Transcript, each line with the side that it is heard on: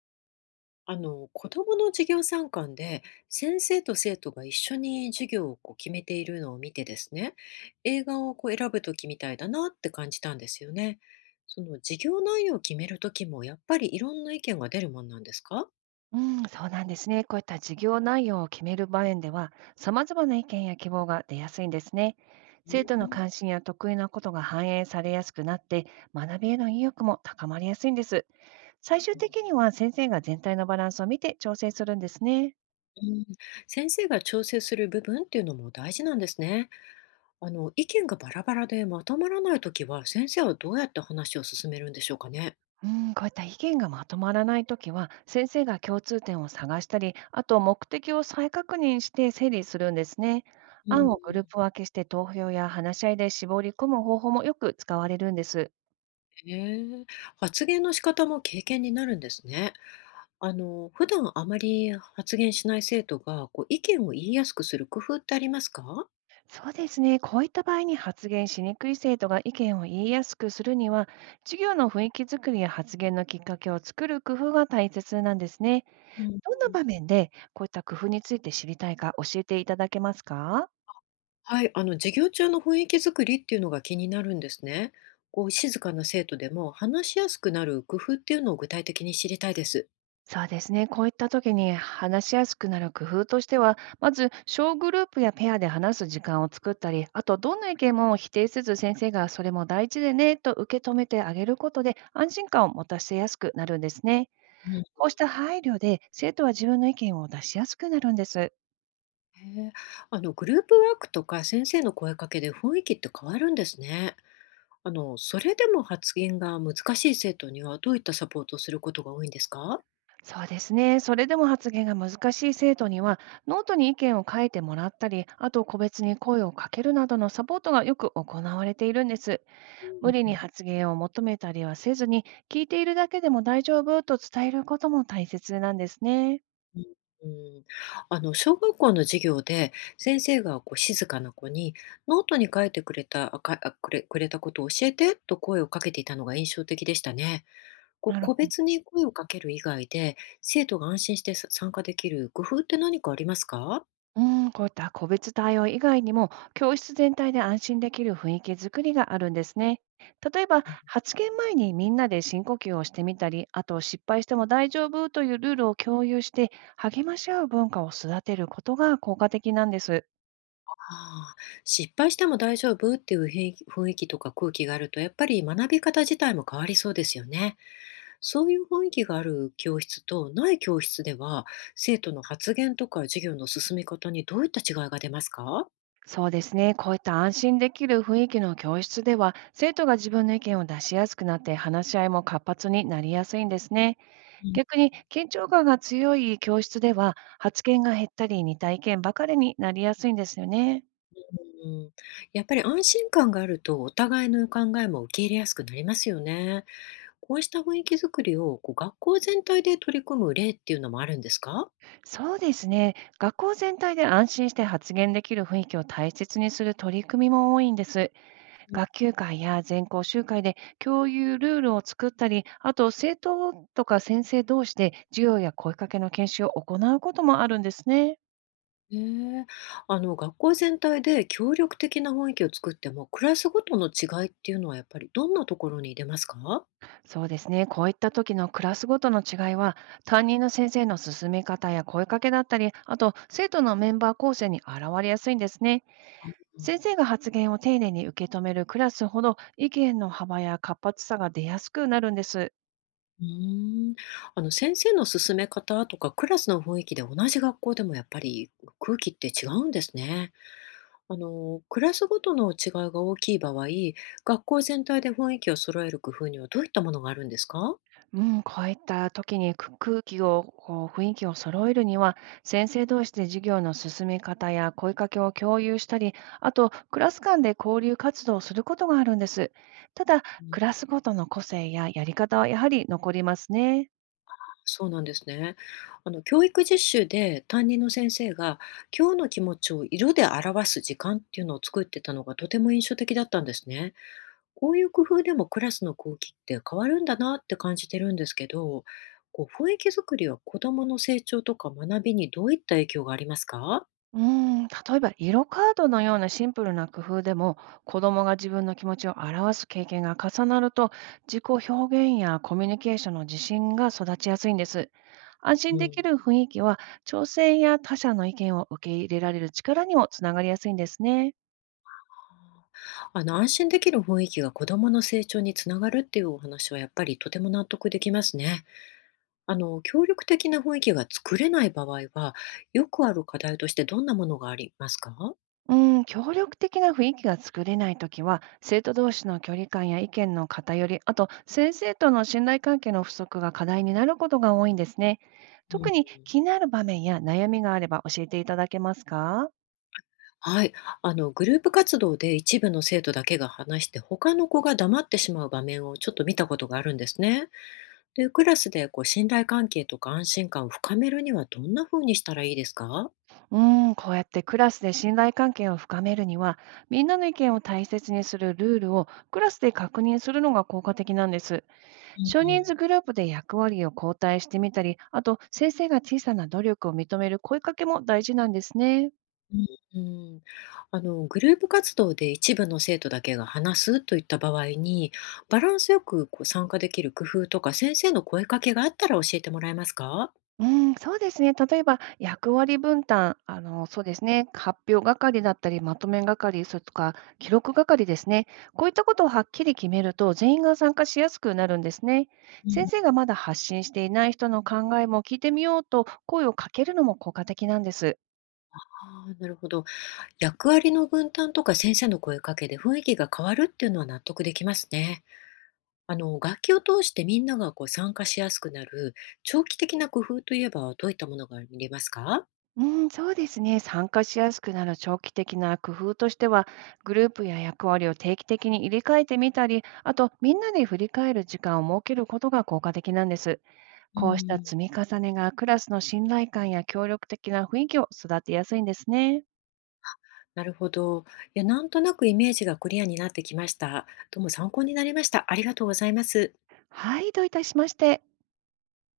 left: 子どもの授業参観で、先生と生徒が一緒に授業をこう決めているのを見てですね、映画をこう選ぶ時みたいだなって感じたんですよね。その授業内容を決める時もやっぱりいろんな意見が出るもんなんですか？
right: うん、そうなんですね。こういった事業内容を決める場面では、様々な意見や希望が出やすいんですね。
left: うん
right: 生徒
left: う
right: の関
left: ん。
right: 心や得意なことが反映されやすくなって、学びへの意欲も高まりやすいんです。最終的には先生が全体のバランスを見て調整するんですね。
left: 先生が調整する部分っていうのも大事なんですね。意見がバラバラでまとまらない時は、先生はどうやって話を進めるんでしょうかね。
right: うん、こういった意見がまとまらないときは、先生が共通点を探したり、あと目的を再確認して整理するんですね。
left: うん。
right: 案をグループ分けして投票や話し合いで絞り込む方法もよく使われるんです。
left: ええ、発言の仕方も経験になるんですね。普段あまり発言しない生徒が、こう、意見を言いやすくする工夫ってありますか？
right: そうですね。こういった場合に発言しにくい生徒が意見を言いやすくするには、授業の雰囲気づくりや発言のきっかけを作る工夫が大切なんですね。
left: うん。
right: どんな場面でこういった工夫について知りたいか教えていただけますか？
left: はい、授業中の雰囲気づくりっていうのが気になるんですね。こう、静かな生徒でも話しやすくなる工夫っていうのを具体的に知りたいです。
right: そうですね。こういった時に話しやすくなる工夫としては、まず小グループやペアで話す時間を作ったり、あとどんな意見も否定せず先生がそれも大事でねと受け止めてあげることで安心感を持たせやすくなるんですね。
left: うん。
right: こうした配慮で、生徒は自分の意見を出しやすくなるんです。
left: へえ、グループワークとか先生の声かけで雰囲気って変わるんですね。それでも発言が難しい生徒にはどういったサポートをすることが多いんですか？
right: そうですね。それでも発言が難しい生徒には、ノートに意見を書いてもらったり、あと個別に声をかけるなどのサポートがよく行われているんです。無理に発言を求めたりはせずに、聞いているだけでも大丈夫と伝えることも大切なんですね。
left: うんうん。小学校の授業で、先生がこう静かな子にノートに書いてくれたあかあくれくれたことを教えてと声をかけていたのが印象的でしたね。こう
right: なる
left: 個
right: ほど。
left: 別に声をかける以外で、生徒が安心して参加できる工夫って何かありますか？
right: うん、こういった個別対応以外にも、教室全体で安心できる雰囲気づくりがあるんですね。例えば、
left: うん。
right: 発言前にみんなで深呼吸をしてみたり、あと失敗しても大丈夫というルールを共有して、励まし合う文化を育てることが効果的なんです。
left: ああ、失敗しても大丈夫っていう雰囲気とか空気があるとやっぱり学び方自体も変わりそうですよね。そういう雰囲気がある教室とない教室では、生徒の発言とか授業の進み方にどういった違いが出ますか？
right: そうですね、こういった安心できる雰囲気の教室では、生徒が自分の意見を出しやすくなって、話し合いも活発になりやすいんですね。
left: うん、
right: 逆に緊張感が強い教室では、発言が減ったり似た意見ばかりになりやすいんですよね。
left: うん。やっぱり安心感があるとお互いの考えも受け入れやすくなりますよね。こうした雰囲気づくりを、こう学校全体で取り組む例っていうのもあるんですか？
right: そうですね。学校全体で安心して発言できる雰囲気を大切にする取り組みも多いんです。学級会や全校集会で共有ルールを作ったり、あと生徒とか先生同士で授業や声かけの研修を行うこともあるんですね。
left: ええ、学校全体で協力的な雰囲気を作っても、クラスごとの違いっていうのはやっぱりどんなところに出ますか？
right: そうですね。こういった時のクラスごとの違いは、担任の先生の進め方や声かけだったり、あと生徒のメンバー構成に現れやすいんですね。
left: うん。
right: 先生が発言を丁寧に受け止めるクラスほど、意見の幅や活発さが出やすくなるんです。
left: うーん。先生の勧め方とかクラスの雰囲気で、同じ学校でもやっぱり空気って違うんですね。クラスごとの違いが大きい場合、学校全体で雰囲気を揃える工夫にはどういったものがあるんですか？
right: うん、こういった時にく空気を、こう雰囲気を揃えるには、先生同士で授業の進め方や声かけを共有したり、あとクラス間で交流活動をすることがあるんです。ただ、
left: うん。
right: クラスごとの個性ややり方はやはり残りますね。
left: そうなんですね。教育実習で担任の先生が、今日の気持ちを色で表す時間っていうのを作ってたのがとても印象的だったんですね。こういう工夫でもクラスの空気って変わるんだなって感じてるんですけど、こう雰囲気作りは子どもの成長とか学びにどういった影響がありますか？
right: うーん、例えば色カードのようなシンプルな工夫でも、子供が自分の気持ちを表す経験が重なると、自己表現やコミュニケーションの自信が育ちやすいんです。安
left: う
right: 心で
left: ん。
right: きる雰囲気は、調整や他者の意見を受け入れられる力にもつながりやすいんですね。
left: 安心できる雰囲気が子どもの成長につながるっていうお話は、やっぱりとても納得できますね。協力的な雰囲気が作れない場合は、よくある課題としてどんなものがありますか？
right: うん、協力的な雰囲気が作れないときは、生徒同士の距離感や意見の偏り、あと先生との信頼関係の不足が課題になることが多いんですね。
left: うん。
right: 特に気になる場面や悩みがあれば教えていただけますか？
left: はい、グループ活動で一部の生徒だけが話して他の子が黙ってしまう場面を、ちょっと見たことがあるんですね。で、クラスでこう信頼関係とか安心感を深めるには、どんな風にしたらいいですか？
right: うん、こうやってクラスで信頼関係を深めるには、みんなの意見を大切にするルールをクラスで確認するのが効果的なんです。少人数グループで役割を交代してみたり、あと先生が小さな努力を認める声かけも大事なんですね。
left: うん、うん。グループ活動で一部の生徒だけが話すといった場合に、バランスよくこう参加できる工夫とか先生の声かけがあったら教えてもらえますか？
right: うん、そうですね。例えば役割分担、あの、そうですね、発表係だったり、まとめ係、それとか記録係ですね。こういったことをはっきり決めると、全員が参加しやすくなるんですね。
left: う
right: 先
left: ん、
right: 生がまだ発信していない人の考えも聞いてみようと声をかけるのも効果的なんです。
left: ああ、なるほど。役割の分担とか先生の声かけで雰囲気が変わるっていうのは納得できますね。楽器を通してみんながこう参加しやすくなる長期的な工夫といえば、どういったものが見れますか？
right: うん、そうですね。参加しやすくなる長期的な工夫としては、グループや役割を定期的に入れ替えてみたり、あとみんなで振り返る時間を設けることが効果的なんです。
left: う
right: こうした
left: ん。
right: 積み重ねがクラスの信頼感や協力的な雰囲気を育てやすいんですね。
left: なるほど。いや、なんとなくイメージがクリアになってきました。どうも参考になりました。ありがとうございます。
right: はい、どういたしまして。